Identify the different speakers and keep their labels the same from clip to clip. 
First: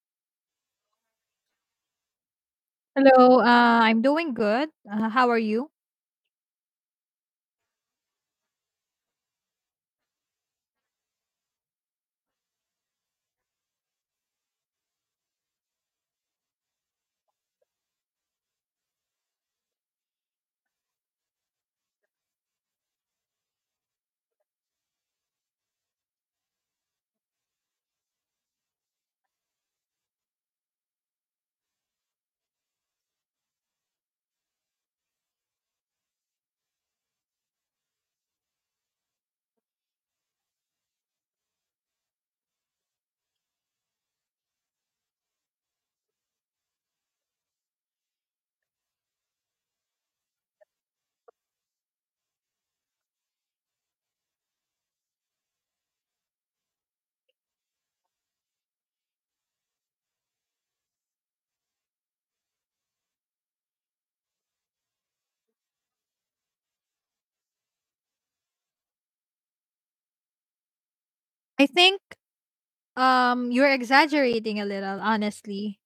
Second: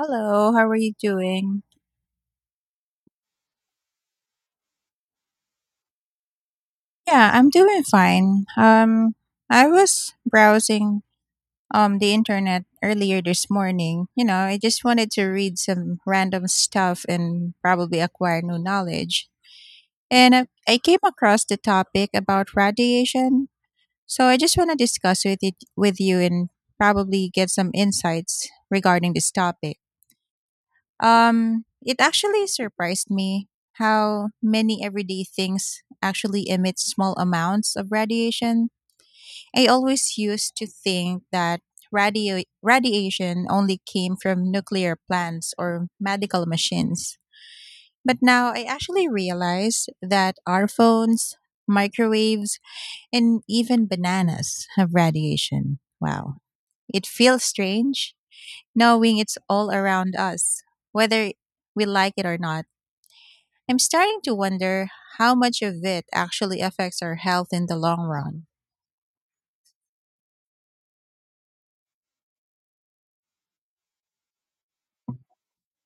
Speaker 1: Hello, how are you doing?
Speaker 2: Hello, I'm doing good. How are you?
Speaker 1: Yeah, I'm doing fine. I was browsing the internet earlier this morning. You know, I just wanted to read some random stuff and probably acquire new knowledge. And I came across the topic about radiation, so I just want to discuss with it with you and probably get some insights regarding this topic. It actually surprised me how many everyday things actually emit small amounts of radiation. I always used to think that radio radiation only came from nuclear plants or medical machines. But now I actually realize that our phones, microwaves, and even bananas have radiation. Wow. It feels strange knowing it's all around us, whether we like it or not. I'm starting to wonder how much of it actually affects our health in the long run.
Speaker 2: I think you're exaggerating a little, honestly.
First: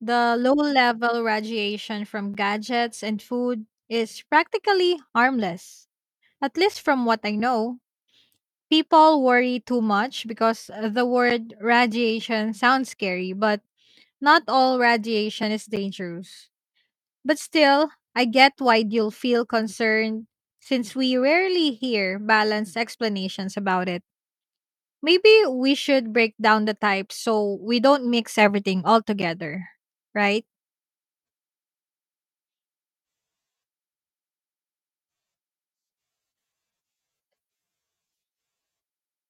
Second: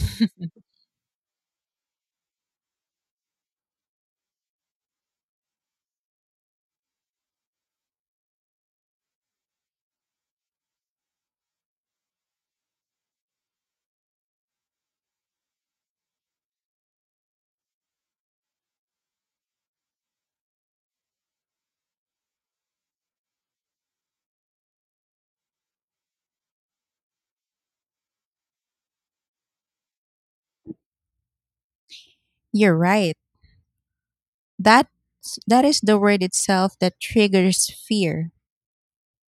Speaker 2: The low level radiation from gadgets and food is practically harmless, at least from what I know. People worry too much because the word radiation sounds scary, but not all radiation is dangerous. But still, I get why you'll feel concerned since we rarely hear balanced explanations about it. Maybe we should break down the types so we don't mix everything all together, right?
Speaker 1: You're right. That that is the word itself that triggers fear.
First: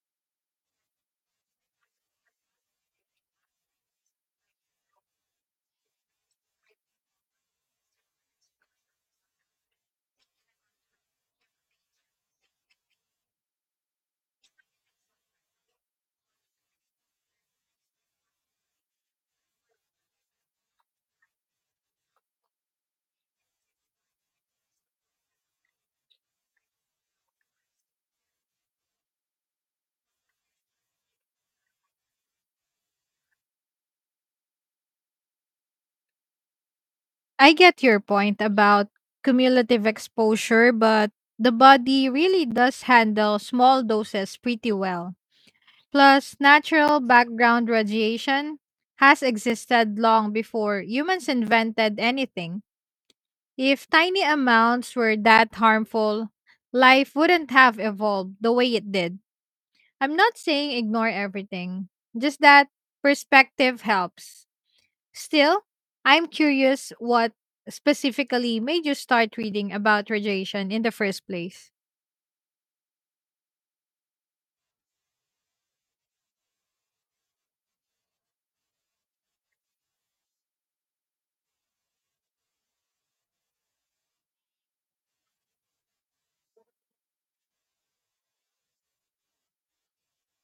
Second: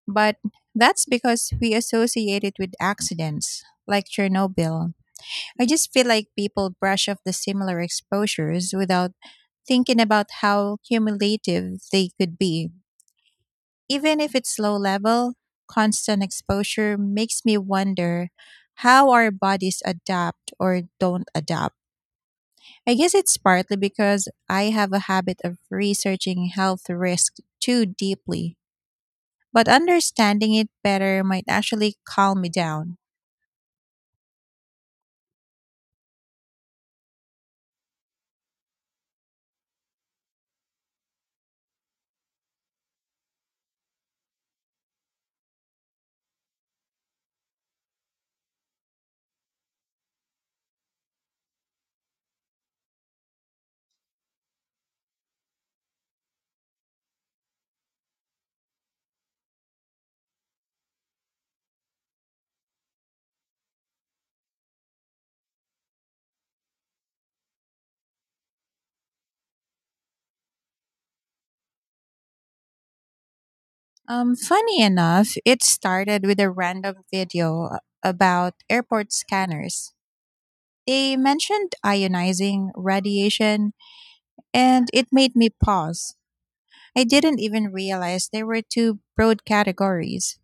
Speaker 1: But that's because we associate it with accidents like Chernobyl. I just feel like people brush off the similar exposures without thinking about how cumulative they could be. Even if it's low level, constant exposure makes me wonder how our bodies adapt or don't adapt. I guess it's partly because I have a habit of researching health risk too deeply, but understanding it better might actually calm me down.
Speaker 2: I get your point about cumulative exposure, but the body really does handle small doses pretty well. Plus, natural background radiation has existed long before humans invented anything. If tiny amounts were that harmful, life wouldn't have evolved the way it did. I'm not saying ignore everything, just that perspective helps. Still, I'm curious what specifically made you start reading about radiation in the first place.
Speaker 1: Funny enough, it started with a random video about airport scanners. They mentioned ionizing radiation, and it made me pause. I didn't even realize there were two broad categories,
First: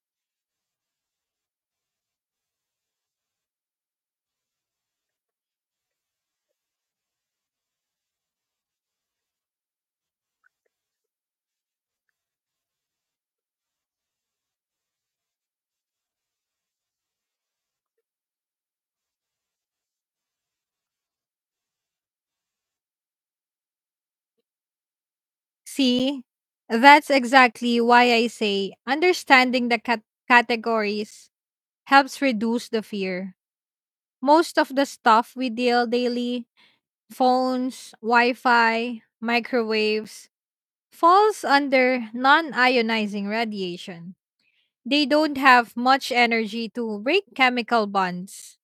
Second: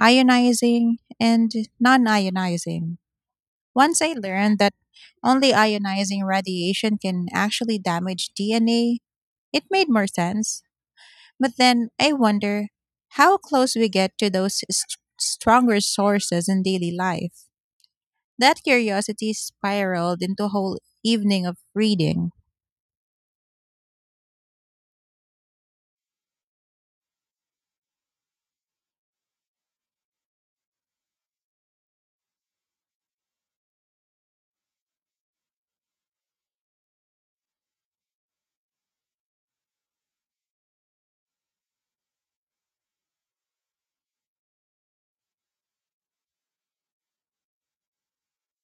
Speaker 1: ionizing and non ionizing. Once I learned that only ionizing radiation can actually damage DNA, it made more sense. But then I wonder how close we get to those stronger sources in daily life. That curiosity spiraled into a whole evening of reading.
Speaker 2: See, that's exactly why I say understanding the categories helps reduce the fear. Most of the stuff we deal daily, phones, Wi Fi, microwaves, falls under non ionizing radiation. They don't have much energy to break chemical bonds.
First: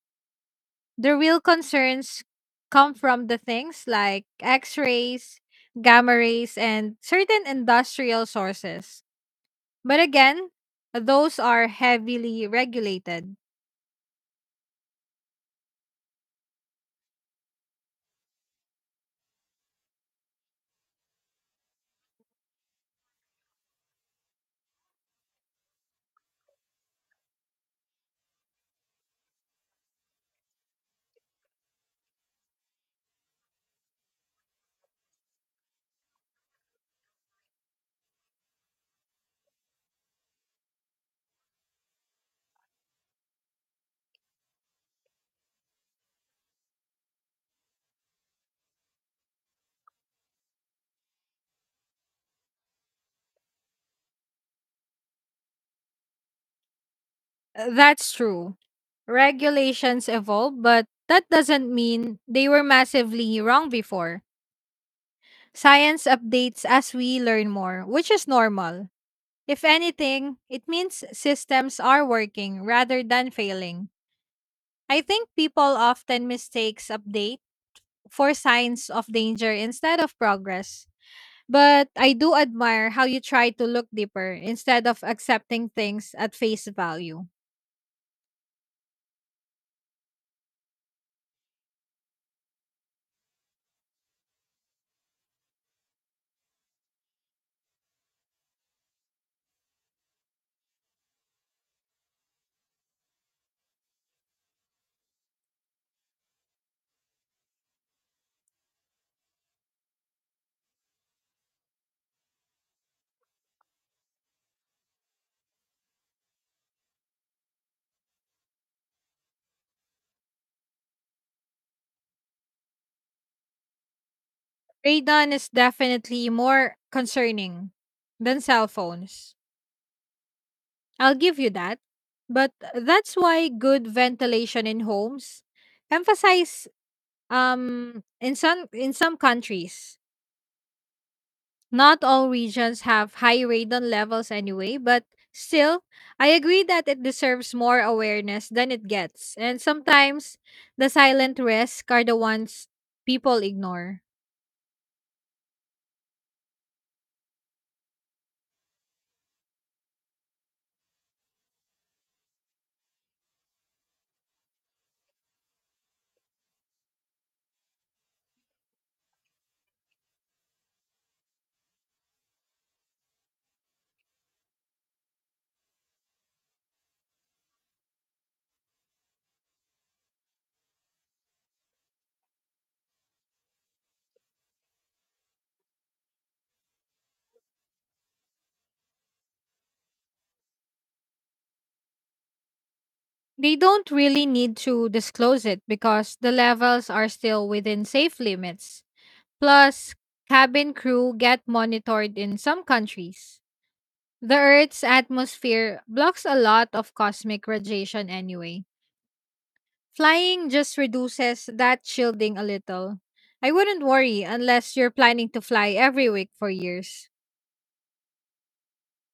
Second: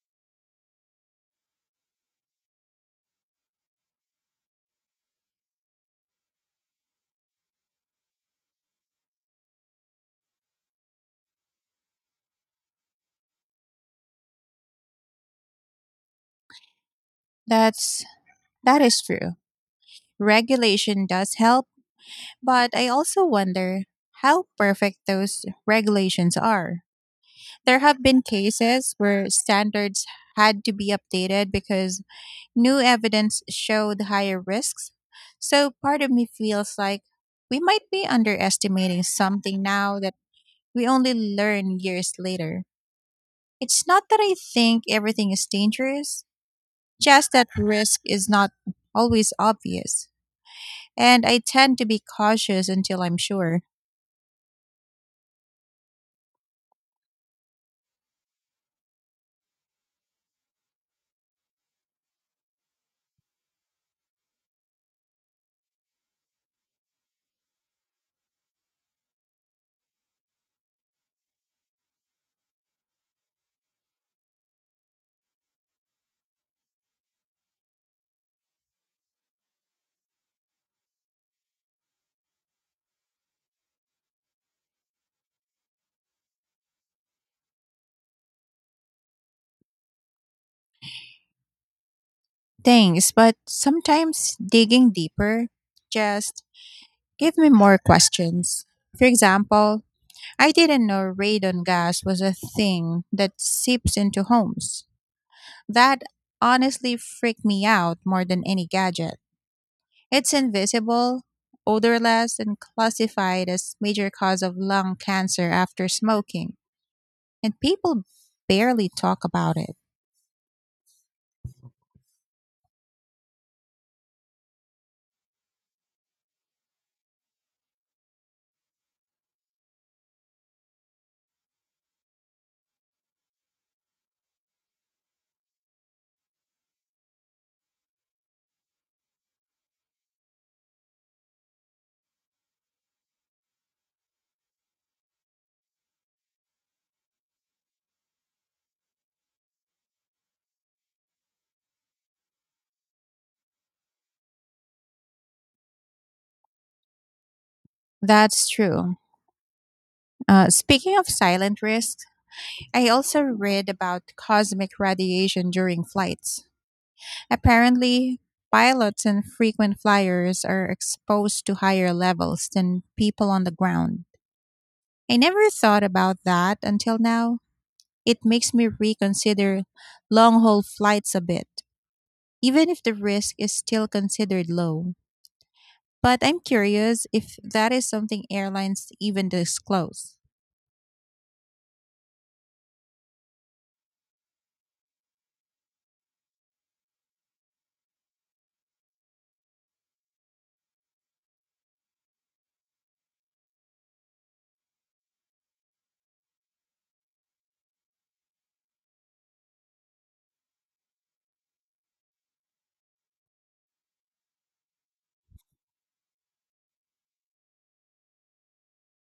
Speaker 2: The real concerns come from the things like X rays, gamma rays, and certain industrial sources. But again, those are heavily regulated.
Speaker 1: That's that is true. Regulation does help. But I also wonder how perfect those regulations are. There have been cases where standards had to be updated because new evidence showed higher risks. So part of me feels like we might be underestimating something now that we only learn years later. It's not that I think everything is dangerous, just that risk is not always obvious. And I tend to be cautious until I'm sure.
Speaker 2: That's true. Regulations evolve, but that doesn't mean they were massively wrong before. Science updates as we learn more, which is normal. If anything, it means systems are working rather than failing. I think people often mistakes update for signs of danger instead of progress. But I do admire how you try to look deeper instead of accepting things at face value.
Speaker 1: Thanks, but sometimes digging deeper just gave me more questions. For example, I didn't know radon gas was a thing that seeps into homes. That honestly freaked me out more than any gadget. It's invisible, odorless, and classified as major cause of lung cancer after smoking, and people barely talk about it.
Speaker 2: Radon is definitely more concerning than cell phones. I'll give you that. But that's why good ventilation in homes emphasize in some countries. Not all regions have high radon levels anyway, but still, I agree that it deserves more awareness than it gets. And sometimes the silent risks are the ones people ignore.
Speaker 1: That's true. Speaking of silent risks, I also read about cosmic radiation during flights. Apparently, pilots and frequent flyers are exposed to higher levels than people on the ground. I never thought about that until now. It makes me reconsider long haul flights a bit, even if the risk is still considered low. But I'm curious if that is something airlines even disclose.
Speaker 2: They don't really need to disclose it because the levels are still within safe limits. Plus, cabin crew get monitored in some countries. The Earth's atmosphere blocks a lot of cosmic radiation anyway. Flying just reduces that shielding a little. I wouldn't worry unless you're planning to fly every week for years.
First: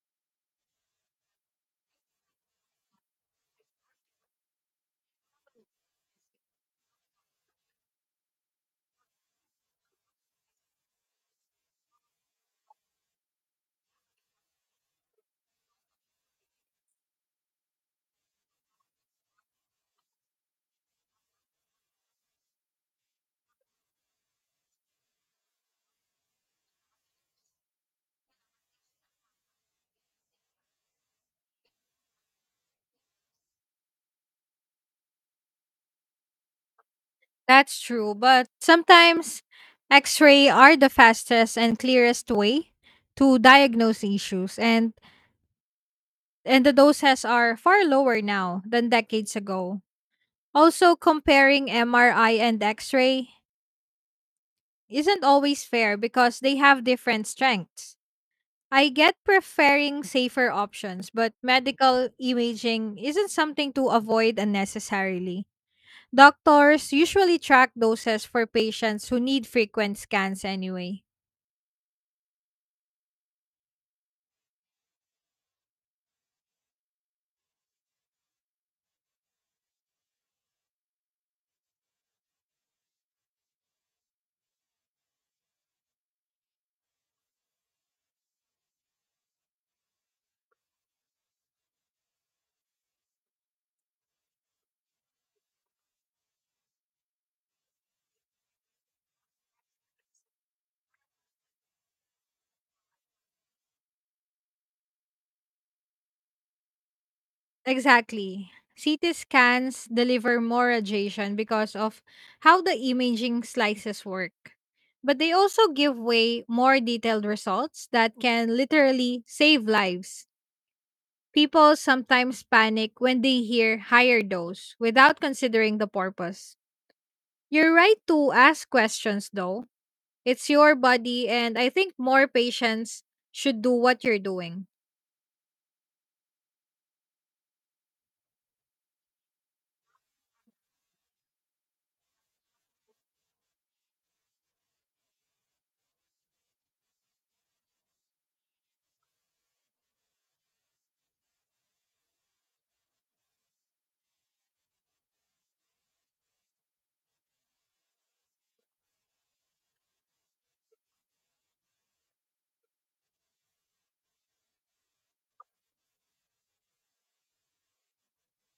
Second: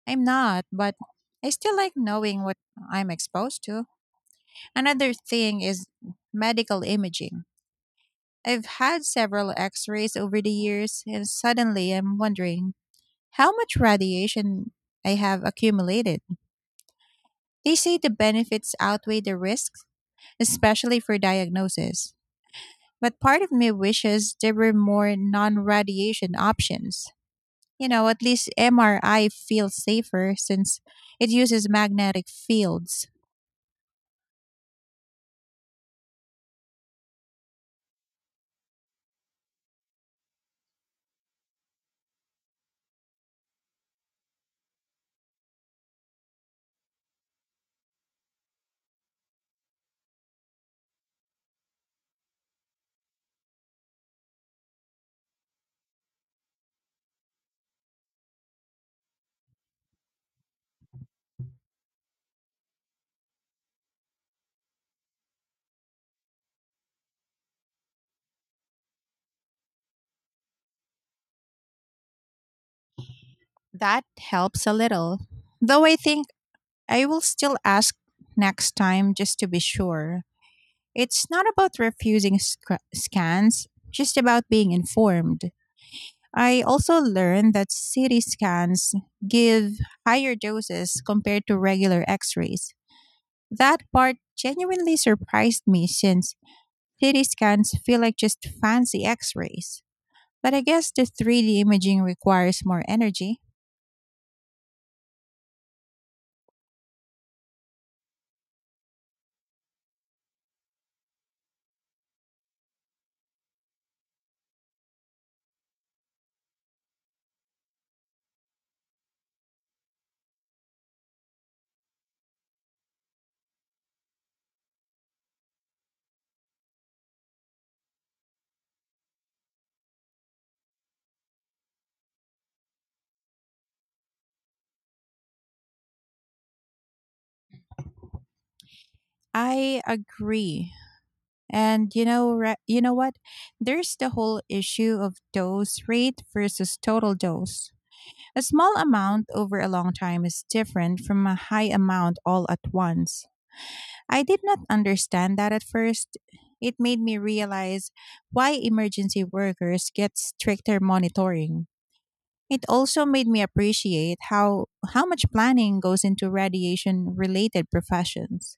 Speaker 1: I'm not, but I still like knowing what I'm exposed to. Another thing is medical imaging. I've had several x rays over the years, and suddenly I'm wondering how much radiation I have accumulated. They say the benefits outweigh the risks especially for diagnosis. But part of me wishes there were more non radiation options. You know, at least MRI feels safer since it uses magnetic fields.
Speaker 2: That's true, but sometimes X ray are the fastest and clearest way to diagnose issues and the doses are far lower now than decades ago. Also, comparing MRI and X ray isn't always fair because they have different strengths. I get preferring safer options, but medical imaging isn't something to avoid unnecessarily. Doctors usually track doses for patients who need frequent scans anyway.
Speaker 1: That helps a little. Though I think I will still ask next time just to be sure. It's not about refusing scans, just about being informed. I also learned that CT scans give higher doses compared to regular x rays. That part genuinely surprised me since CT scans feel like just fancy x rays. But I guess the 3D imaging requires more energy.
Speaker 2: Exactly. CT scans deliver more radiation because of how the imaging slices work. But they also give way more detailed results that can literally save lives. People sometimes panic when they hear higher dose without considering the purpose. You're right to ask questions though. It's your body and I think more patients should do what you're doing.
Speaker 1: I agree. And you know what? There's the whole issue of dose rate versus total dose. A small amount over a long time is different from a high amount all at once. I did not understand that at first. It made me realize why emergency workers get stricter monitoring. It also made me appreciate how much planning goes into radiation related professions.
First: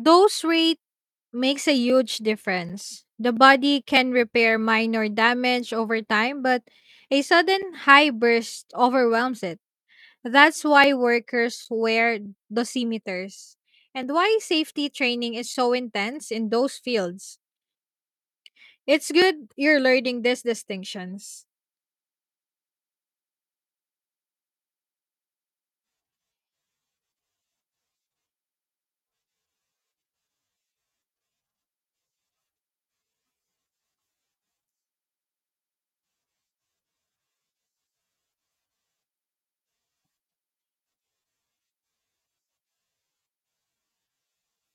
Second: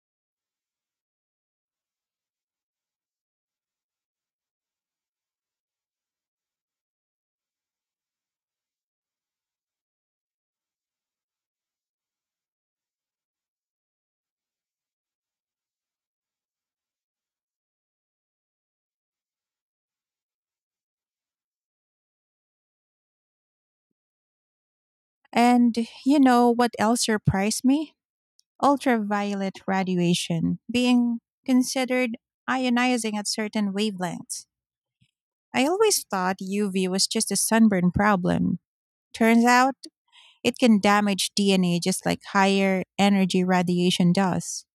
Speaker 2: Dose rate makes a huge difference. The body can repair minor damage over time, but a sudden high burst overwhelms it. That's why workers wear dosimeters and why safety training is so intense in those fields. It's good you're learning these distinctions.
Speaker 1: And you know what else surprised me? Ultraviolet radiation being considered ionizing at certain wavelengths. I always thought UV was just a sunburn problem. Turns out it can damage DNA just like higher energy radiation does.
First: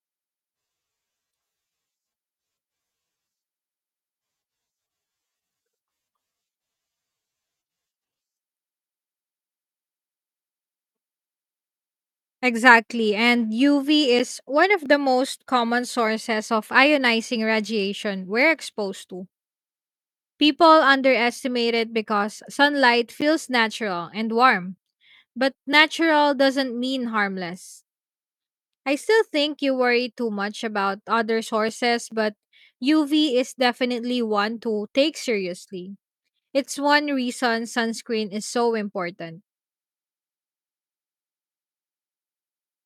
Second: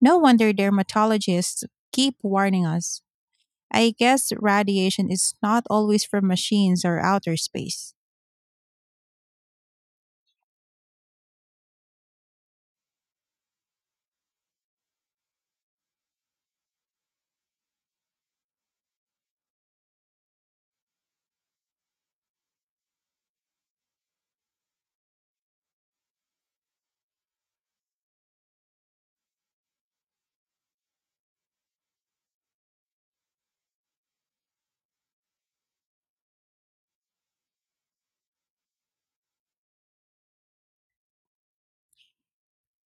Speaker 1: No wonder dermatologists keep warning us. I guess radiation is not always from machines or outer space.
Speaker 2: Exactly, and UV is one of the most common sources of ionizing radiation we're exposed to. People underestimate it because sunlight feels natural and warm, but natural doesn't mean harmless. I still think you worry too much about other sources, but UV is definitely one to take seriously. It's one reason sunscreen is so important.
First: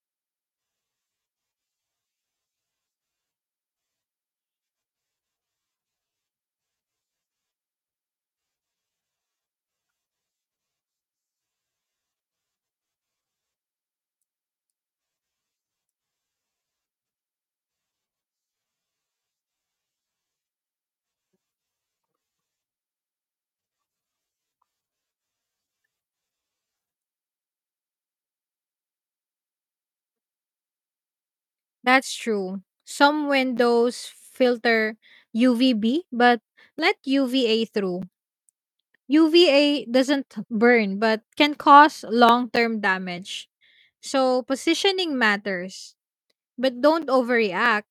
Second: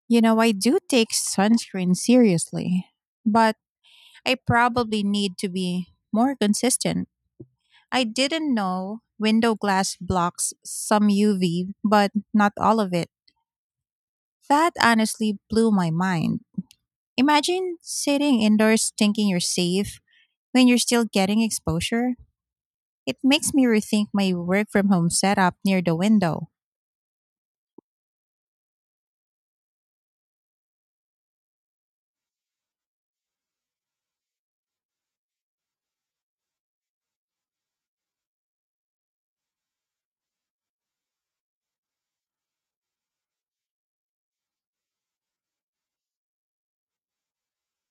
Speaker 1: You know, I do take sunscreen seriously, but I probably need to be more consistent. I didn't know window glass blocks some UV, but not all of it. That honestly blew my mind. Imagine sitting indoors thinking you're safe, when you're still getting exposure, it makes me rethink my work from home setup near the window.
Speaker 2: That's true. Some windows filter UVB, but let UVA through. UVA doesn't burn but can cause long term damage. So positioning matters, but don't overreact.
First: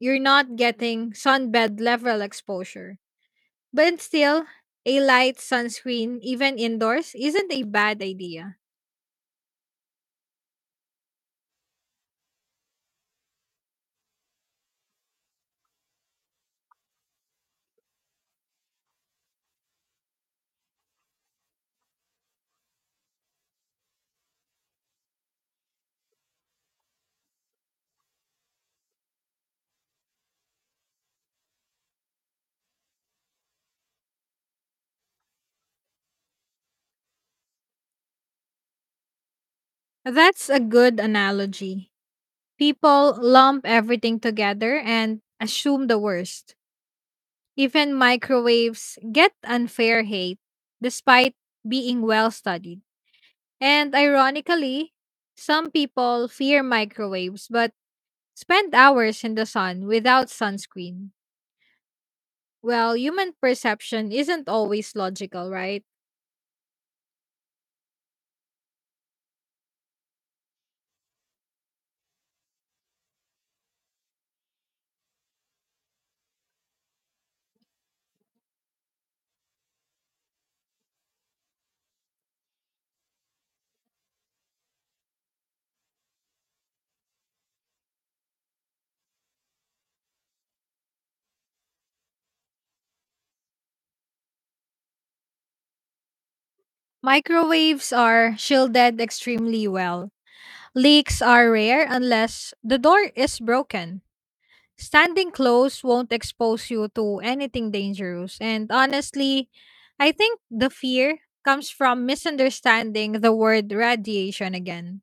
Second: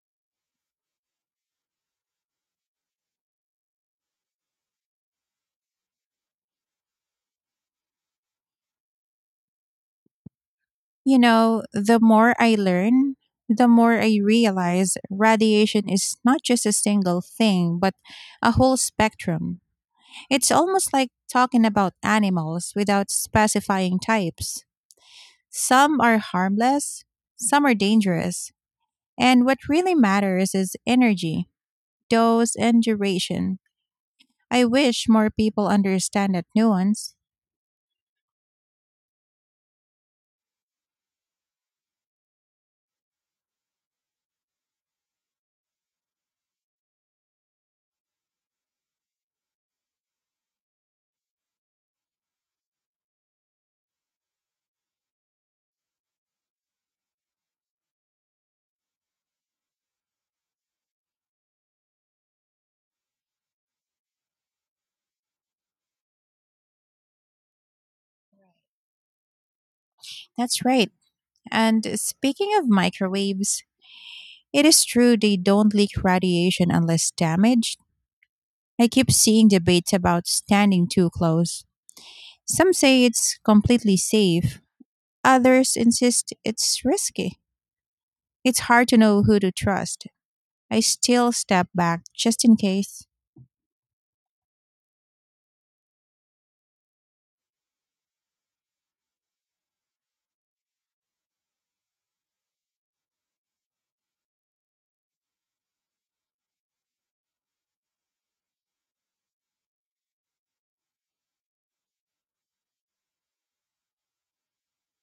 Speaker 2: You're not getting sunbed level exposure. But still, a light sunscreen, even indoors, isn't a bad idea.
Speaker 1: You know, the more I learn, the more I realize radiation is not just a single thing, but a whole spectrum. It's almost like talking about animals without specifying types. Some are harmless, some are dangerous, and what really matters is energy, dose, and duration. I wish more people understand that nuance.
Speaker 2: That's a good analogy. People lump everything together and assume the worst. Even microwaves get unfair hate despite being well studied. And ironically, some people fear microwaves, but spend hours in the sun without sunscreen. Well, human perception isn't always logical, right?
Speaker 1: That's right. And speaking of microwaves, it is true they don't leak radiation unless damaged. I keep seeing debates about standing too close. Some say it's completely safe, others insist it's risky. It's hard to know who to trust. I still step back just in case.
Speaker 2: Microwaves are shielded extremely well. Leaks are rare unless the door is broken. Standing close won't expose you to anything dangerous. And honestly, I think the fear comes from misunderstanding the word radiation again.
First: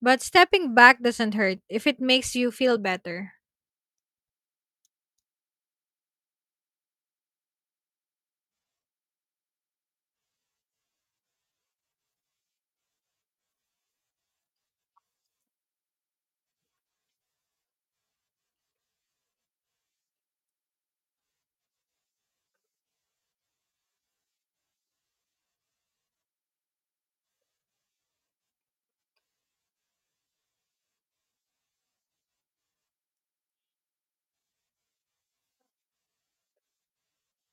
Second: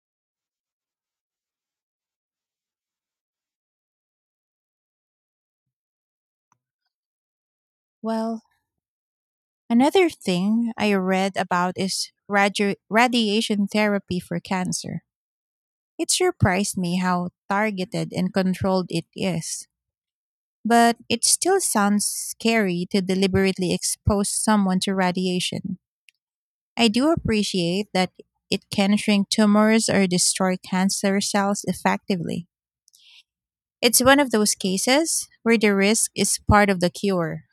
Speaker 2: But stepping back doesn't hurt if it makes you feel better.
Speaker 1: Well, another thing I read about is radiation therapy for cancer. It surprised me how targeted and controlled it is. But it still sounds scary to deliberately expose someone to radiation. I do appreciate that it can shrink tumors or destroy cancer cells effectively. It's one of those cases where the risk is part of the cure.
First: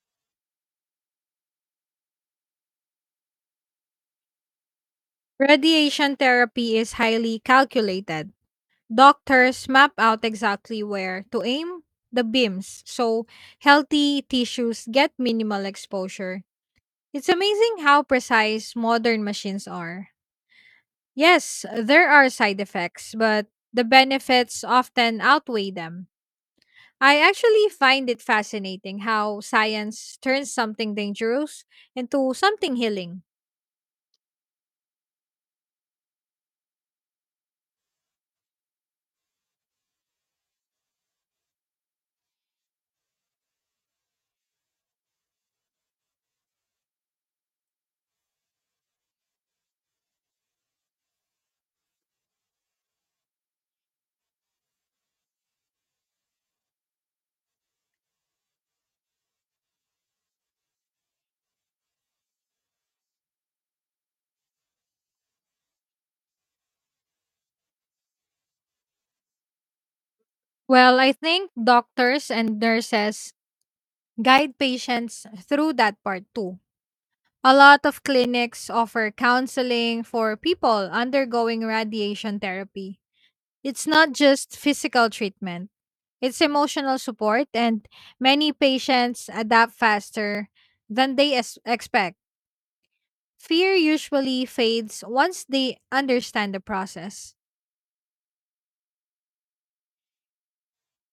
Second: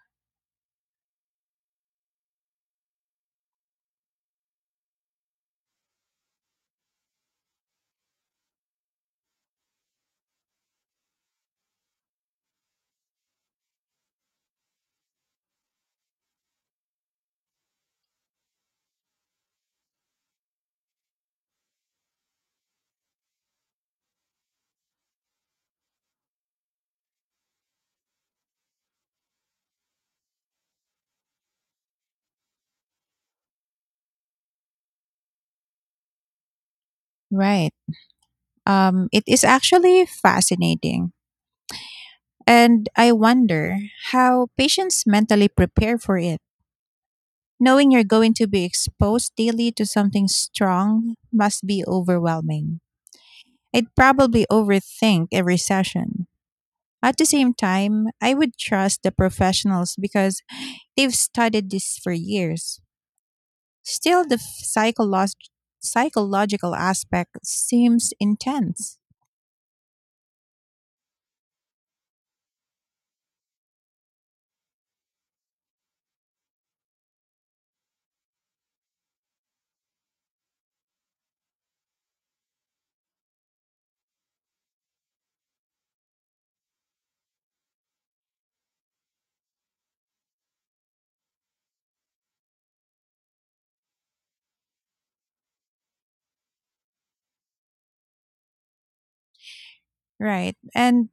Speaker 2: Radiation therapy is highly calculated. Doctors map out exactly where to aim the beams so healthy tissues get minimal exposure. It's amazing how precise modern machines are. Yes, there are side effects, but the benefits often outweigh them. I actually find it fascinating how science turns something dangerous into something healing.
Speaker 1: Right. It is actually fascinating. And I wonder how patients mentally prepare for it. Knowing you're going to be exposed daily to something strong must be overwhelming. I'd probably overthink every session. At the same time, I would trust the professionals because they've studied this for years. Still, the psychological aspect seems intense.
Speaker 2: Well, I think doctors and nurses guide patients through that part too. A lot of clinics offer counseling for people undergoing radiation therapy. It's not just physical treatment, it's emotional support, and many patients adapt faster than they expect. Fear usually fades once they understand the process.
Speaker 1: Right. And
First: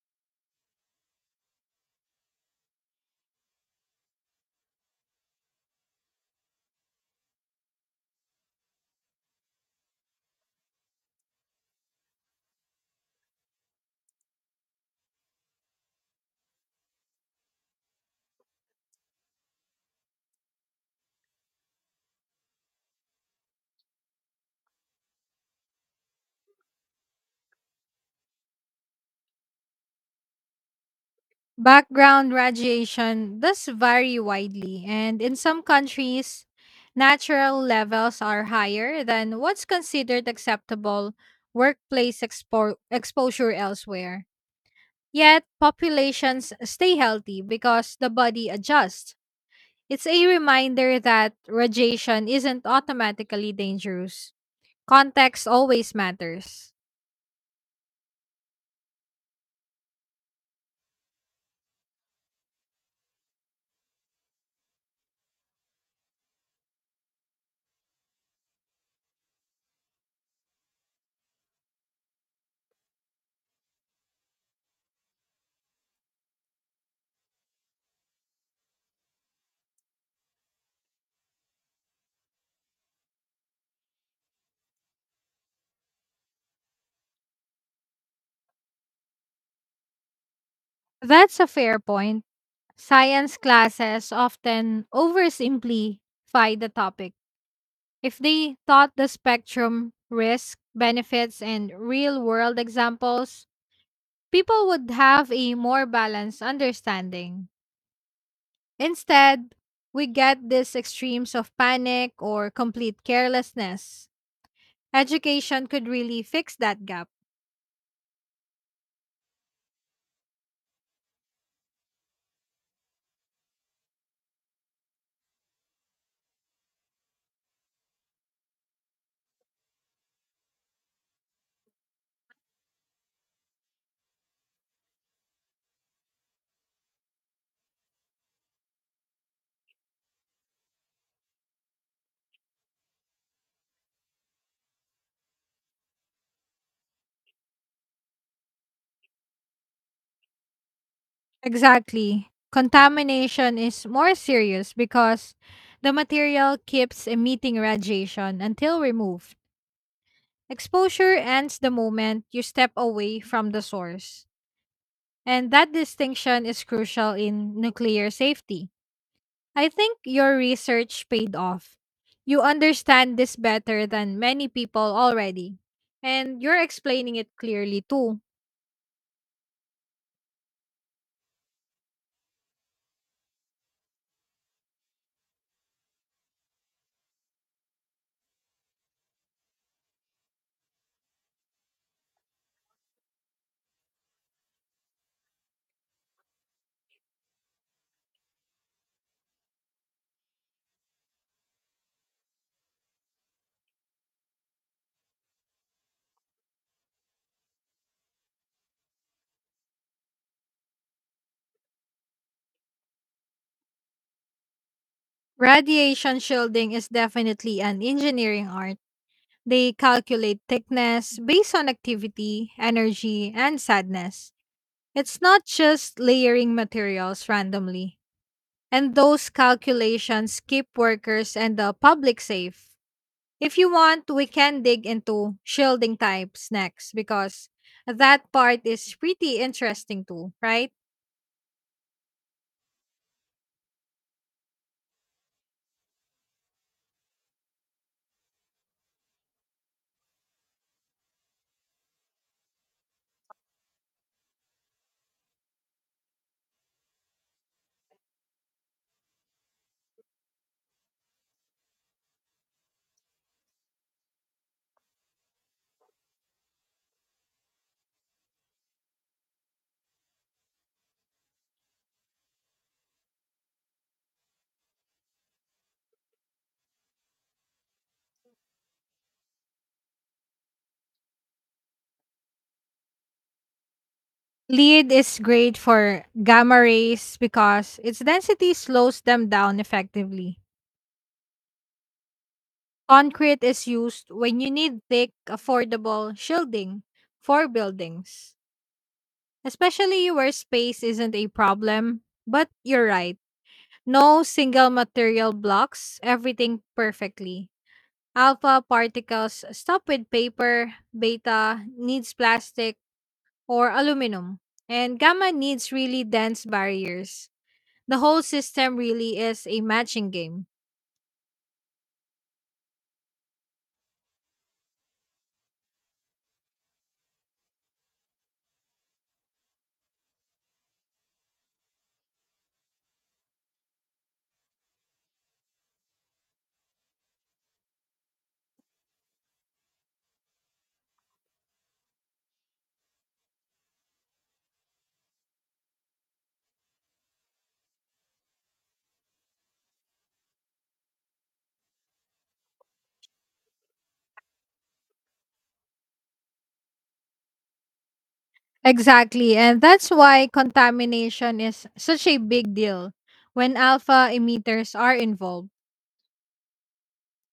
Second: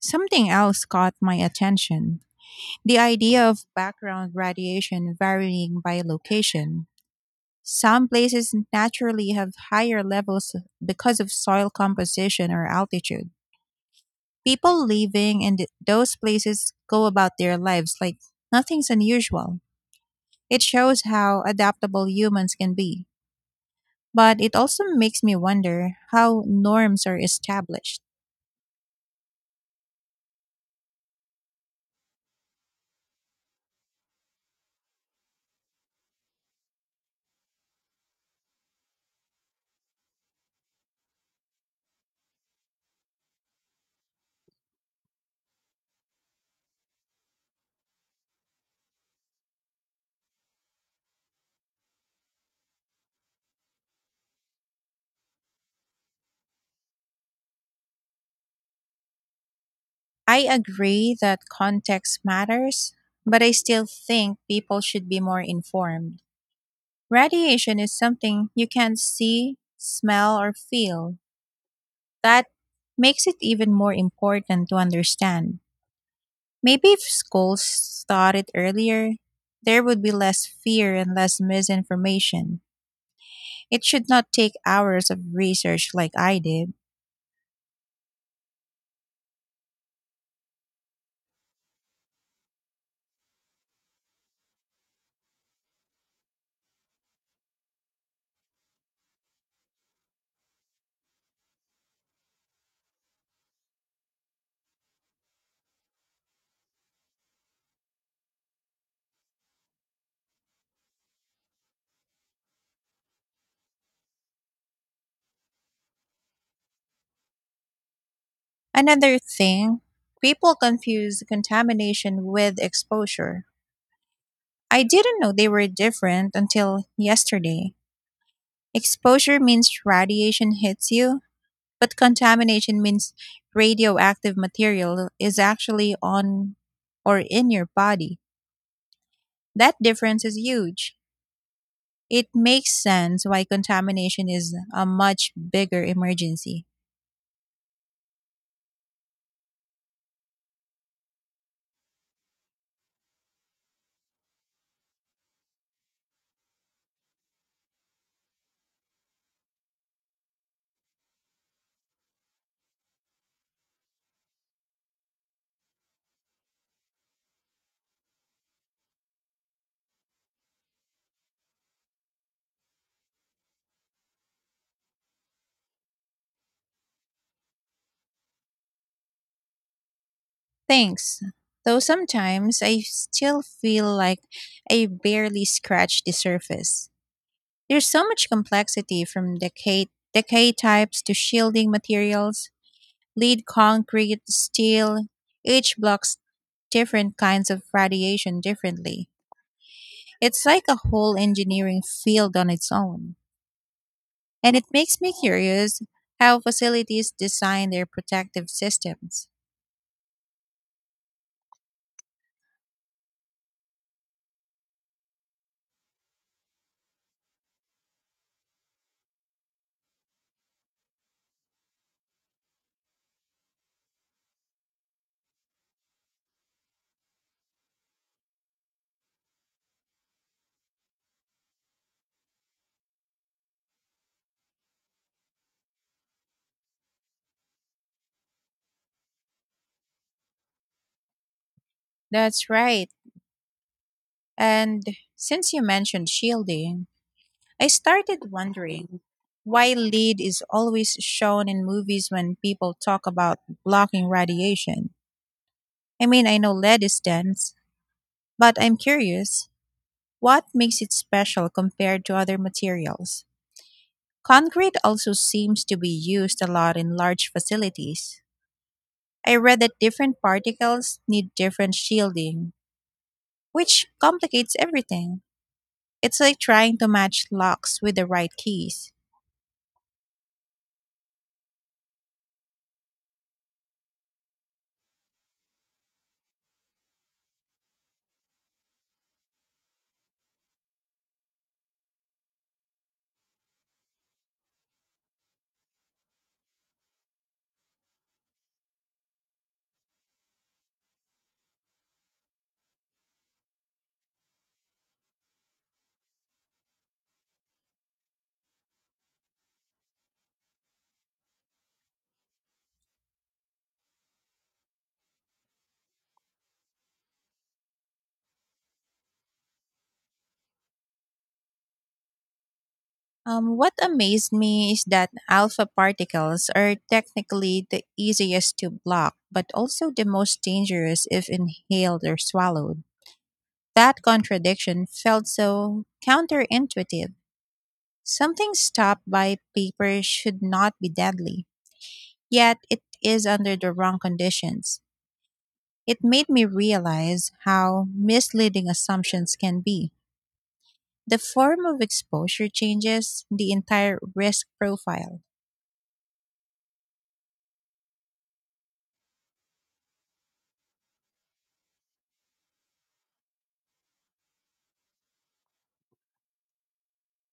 Speaker 1: something else caught my attention, the idea of background radiation varying by location. Some places naturally have higher levels because of soil composition or altitude. People living in those places go about their lives like nothing's unusual. It shows how adaptable humans can be. But it also makes me wonder how norms are established.
Speaker 2: Background radiation does vary widely, and in some countries, natural levels are higher than what's considered acceptable exposure elsewhere. Yet, populations stay healthy because the body adjusts. It's a reminder that radiation isn't automatically dangerous. Context always matters.
Speaker 1: I agree that context matters, but I still think people should be more informed. Radiation is something you can't see, smell, or feel. That makes it even more important to understand. Maybe if schools started earlier, there would be less fear and less misinformation. It should not take hours of research like I did.
Speaker 2: That's a fair point. Science classes often oversimplify the topic. If they taught the spectrum, risk, benefits, and real world examples, people would have a more balanced understanding. Instead, we get these extremes of panic or complete carelessness. Education could really fix that gap.
Speaker 1: Another thing, people confuse contamination with exposure. I didn't know they were different until yesterday. Exposure means radiation hits you, but contamination means radioactive material is actually on or in your body. That difference is huge. It makes sense why contamination is a much bigger emergency.
Speaker 2: Exactly. Contamination is more serious because the material keeps emitting radiation until removed. Exposure ends the moment you step away from the source. And that distinction is crucial in nuclear safety. I think your research paid off. You understand this better than many people already. And you're explaining it clearly too.
Speaker 1: Thanks. Though sometimes I still feel like I barely scratched the surface. There's so much complexity from decay types to shielding materials. Lead concrete, steel, each blocks different kinds of radiation differently. It's like a whole engineering field on its own. And it makes me curious how facilities design their protective systems.
Speaker 2: Radiation shielding is definitely an engineering art. They calculate thickness based on activity, energy, and sadness. It's not just layering materials randomly, and those calculations keep workers and the public safe. If you want, we can dig into shielding types next because that part is pretty interesting too, right?
Speaker 1: That's right. And since you mentioned shielding, I started wondering why lead is always shown in movies when people talk about blocking radiation. I mean, I know lead is dense, but I'm curious what makes it special compared to other materials? Concrete also seems to be used a lot in large facilities. I read that different particles need different shielding, which complicates everything. It's like trying to match locks with the right keys.
Speaker 2: Lead is great for gamma rays because its density slows them down effectively. Concrete is used when you need thick, affordable shielding for buildings, especially where space isn't a problem. But you're right, no single material blocks everything perfectly. Alpha particles stop with paper, beta needs plastic or aluminum, and gamma needs really dense barriers. The whole system really is a matching game.
Speaker 1: What amazed me is that alpha particles are technically the easiest to block, but also the most dangerous if inhaled or swallowed. That contradiction felt so counterintuitive. Something stopped by paper should not be deadly, yet it is under the wrong conditions. It made me realize how misleading assumptions can be. The form of exposure changes the entire risk profile.
Speaker 2: Exactly, and that's why contamination is such a big deal when alpha emitters are involved.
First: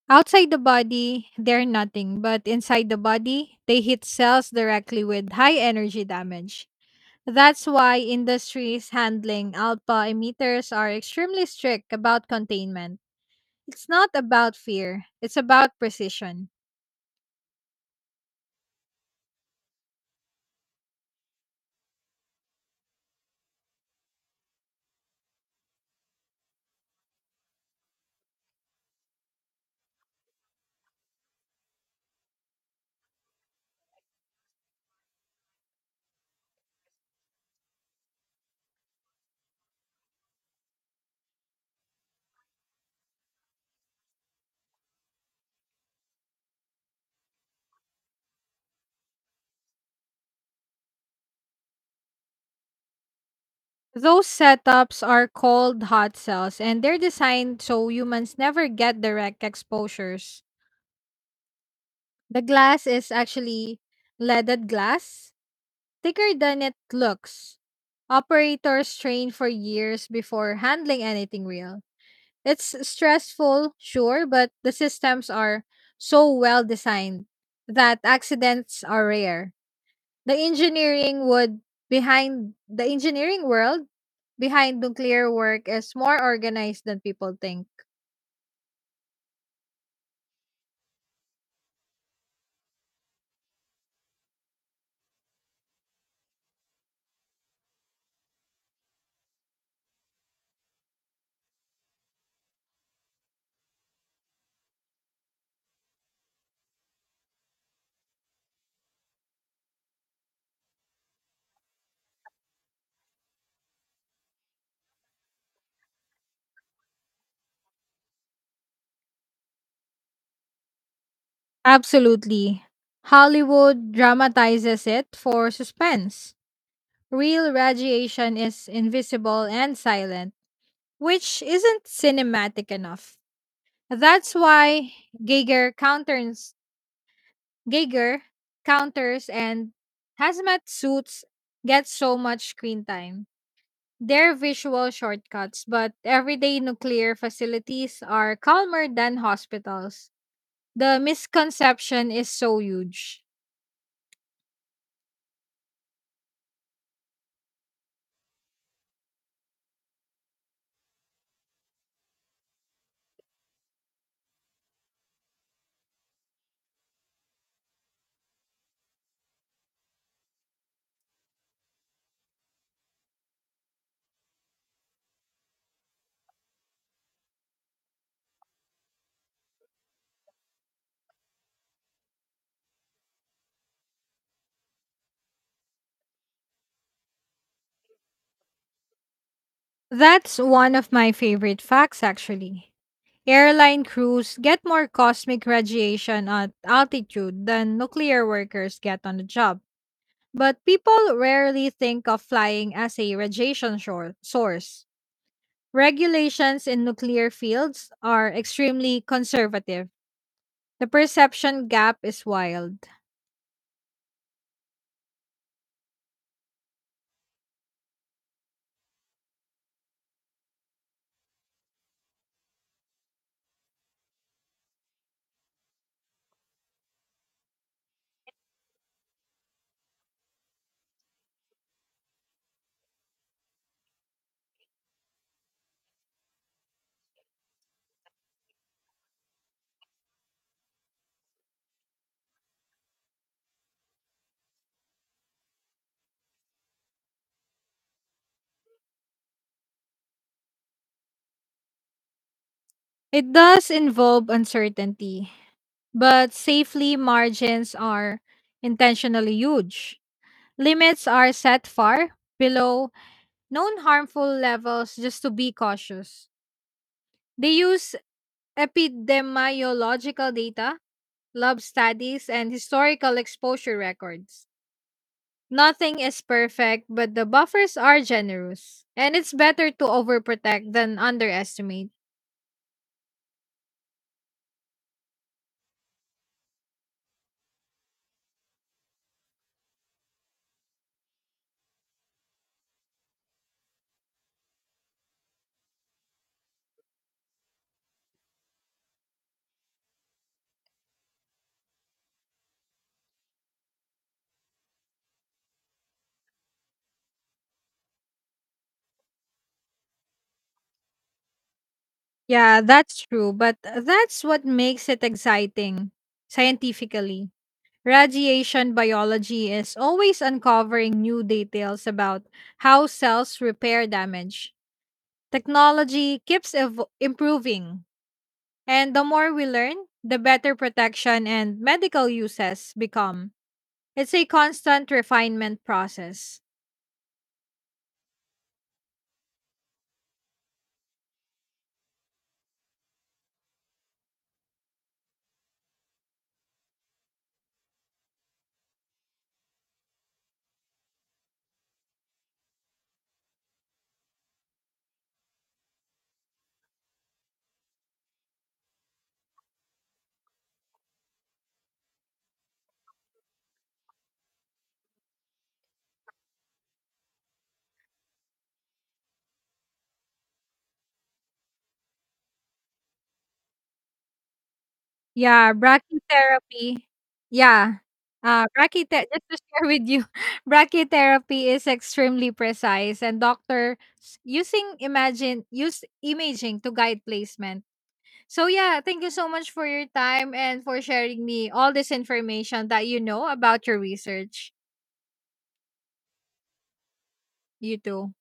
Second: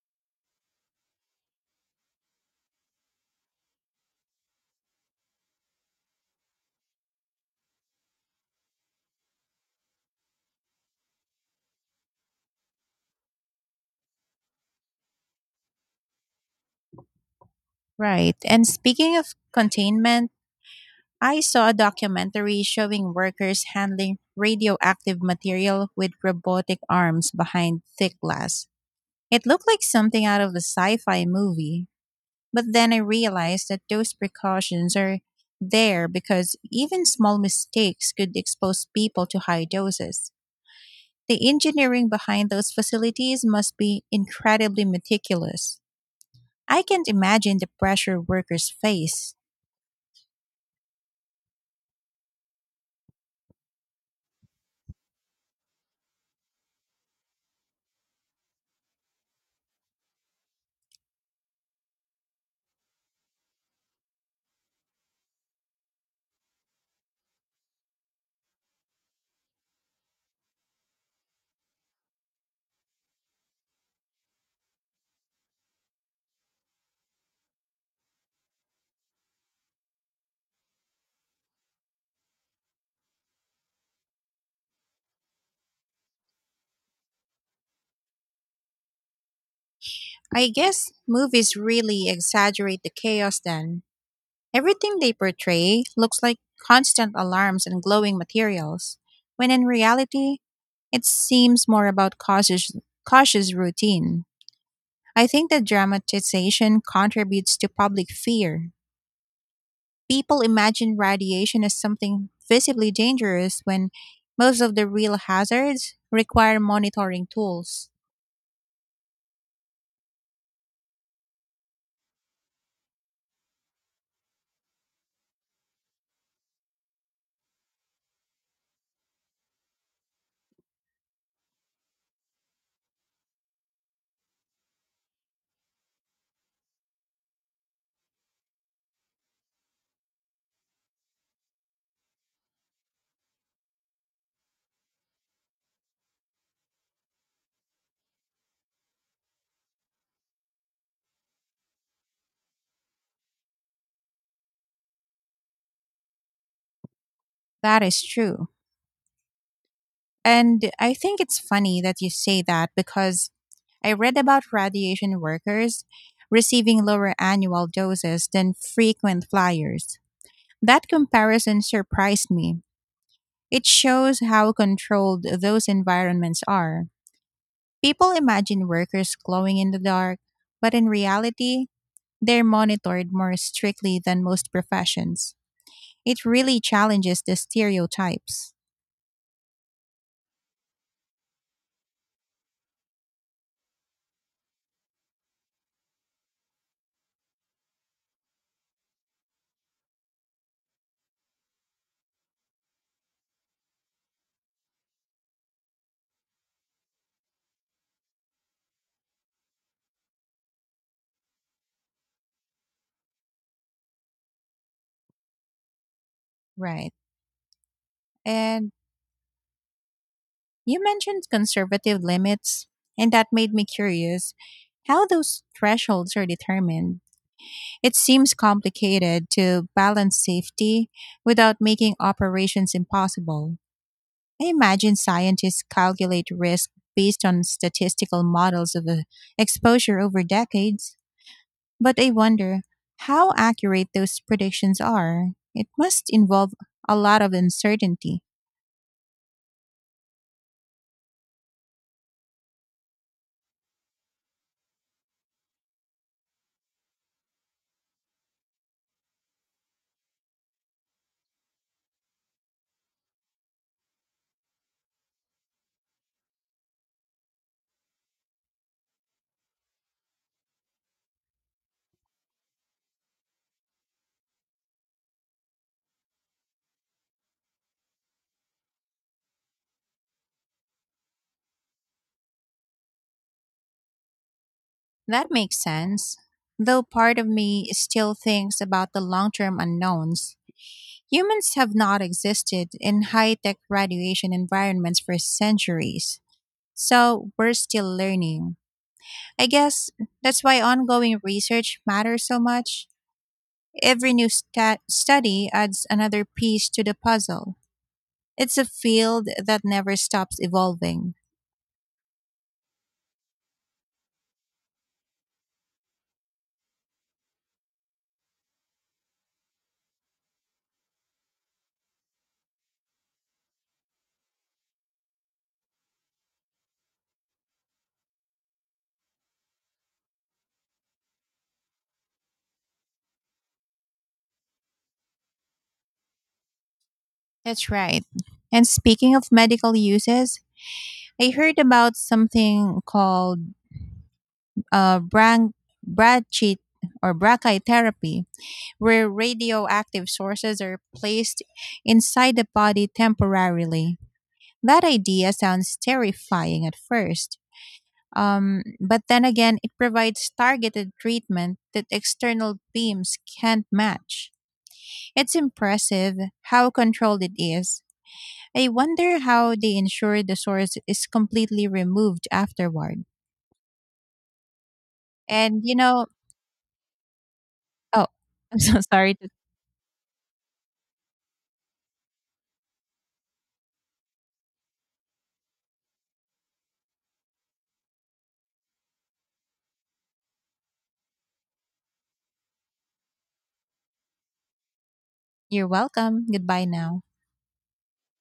Speaker 2: Outside the body, they're nothing, but inside the body, they hit cells directly with high energy damage. That's why industries handling alpha emitters are extremely strict about containment. It's not about fear, it's about precision.
Speaker 1: Right. And speaking of containment, I saw a documentary showing workers handling radioactive material with robotic arms behind thick glass. It looked like something out of a sci fi movie, but then I realized that those precautions are there because even small mistakes could expose people to high doses. The engineering behind those facilities must be incredibly meticulous. I can't imagine the pressure workers face.
Speaker 2: Those setups are called hot cells and they're designed so humans never get direct exposures. The glass is actually leaded glass, thicker than it looks. Operators train for years before handling anything real. It's stressful, sure, but the systems are so well designed that accidents are rare. The engineering would behind the engineering world behind nuclear work is more organized than people think.
Speaker 1: I guess movies really exaggerate the chaos then. Everything they portray looks like constant alarms and glowing materials, when in reality, it seems more about cautious routine. I think the dramatization contributes to public fear. People imagine radiation as something visibly dangerous when most of the real hazards require monitoring tools.
Speaker 2: Absolutely. Hollywood dramatizes it for suspense. Real radiation is invisible and silent, which isn't cinematic enough. That's why Geiger counters Geiger counters and hazmat suits get so much screen time. They're visual shortcuts, but everyday nuclear facilities are calmer than hospitals. The misconception is so huge.
Speaker 1: That is true. And I think it's funny that you say that because I read about radiation workers receiving lower annual doses than frequent flyers. That comparison surprised me. It shows how controlled those environments are. People imagine workers glowing in the dark, but in reality, they're monitored more strictly than most professions. It really challenges the stereotypes.
Speaker 2: That's one of my favorite facts, actually. Airline crews get more cosmic radiation at altitude than nuclear workers get on the job, but people rarely think of flying as a radiation source. Regulations in nuclear fields are extremely conservative. The perception gap is wild.
Speaker 1: Right. And you mentioned conservative limits, and that made me curious how those thresholds are determined. It seems complicated to balance safety without making operations impossible. I imagine scientists calculate risk based on statistical models of exposure over decades, but I wonder how accurate those predictions are. It must involve a lot of uncertainty.
Speaker 2: It does involve uncertainty, but safely margins are intentionally huge. Limits are set far below known harmful levels just to be cautious. They use epidemiological data, lab studies, and historical exposure records. Nothing is perfect, but the buffers are generous. And it's better to overprotect than underestimate.
Speaker 1: That makes sense, though part of me still thinks about the long term unknowns. Humans have not existed in high tech radiation environments for centuries, so we're still learning. I guess that's why ongoing research matters so much. Every new study adds another piece to the puzzle. It's a field that never stops evolving.
Speaker 2: Yeah, that's true, but that's what makes it exciting scientifically. Radiation biology is always uncovering new details about how cells repair damage. Technology keeps improving, and the more we learn, the better protection and medical uses become. It's a constant refinement process.
Speaker 1: That's right. And speaking of medical uses, I heard about something called uh, brach- brachy brachytherapy, where radioactive sources are placed inside the body temporarily. That idea sounds terrifying at first. But then again, it provides targeted treatment that external teams can't match. It's impressive how controlled it is. I wonder how they ensure the source is completely removed afterward.
Speaker 2: Yeah,
Speaker 1: And you know,
Speaker 2: brachytherapy. Yeah.
Speaker 1: oh, I'm so
Speaker 2: Brachythe
Speaker 1: sorry.
Speaker 2: Just
Speaker 1: To,
Speaker 2: to share with you, brachytherapy is extremely precise, and doctor using imagine use imaging to guide placement. So yeah, thank you so much for your time and for sharing me all this information that you know about your research.
Speaker 1: you're welcome. Goodbye now.
Speaker 2: You too.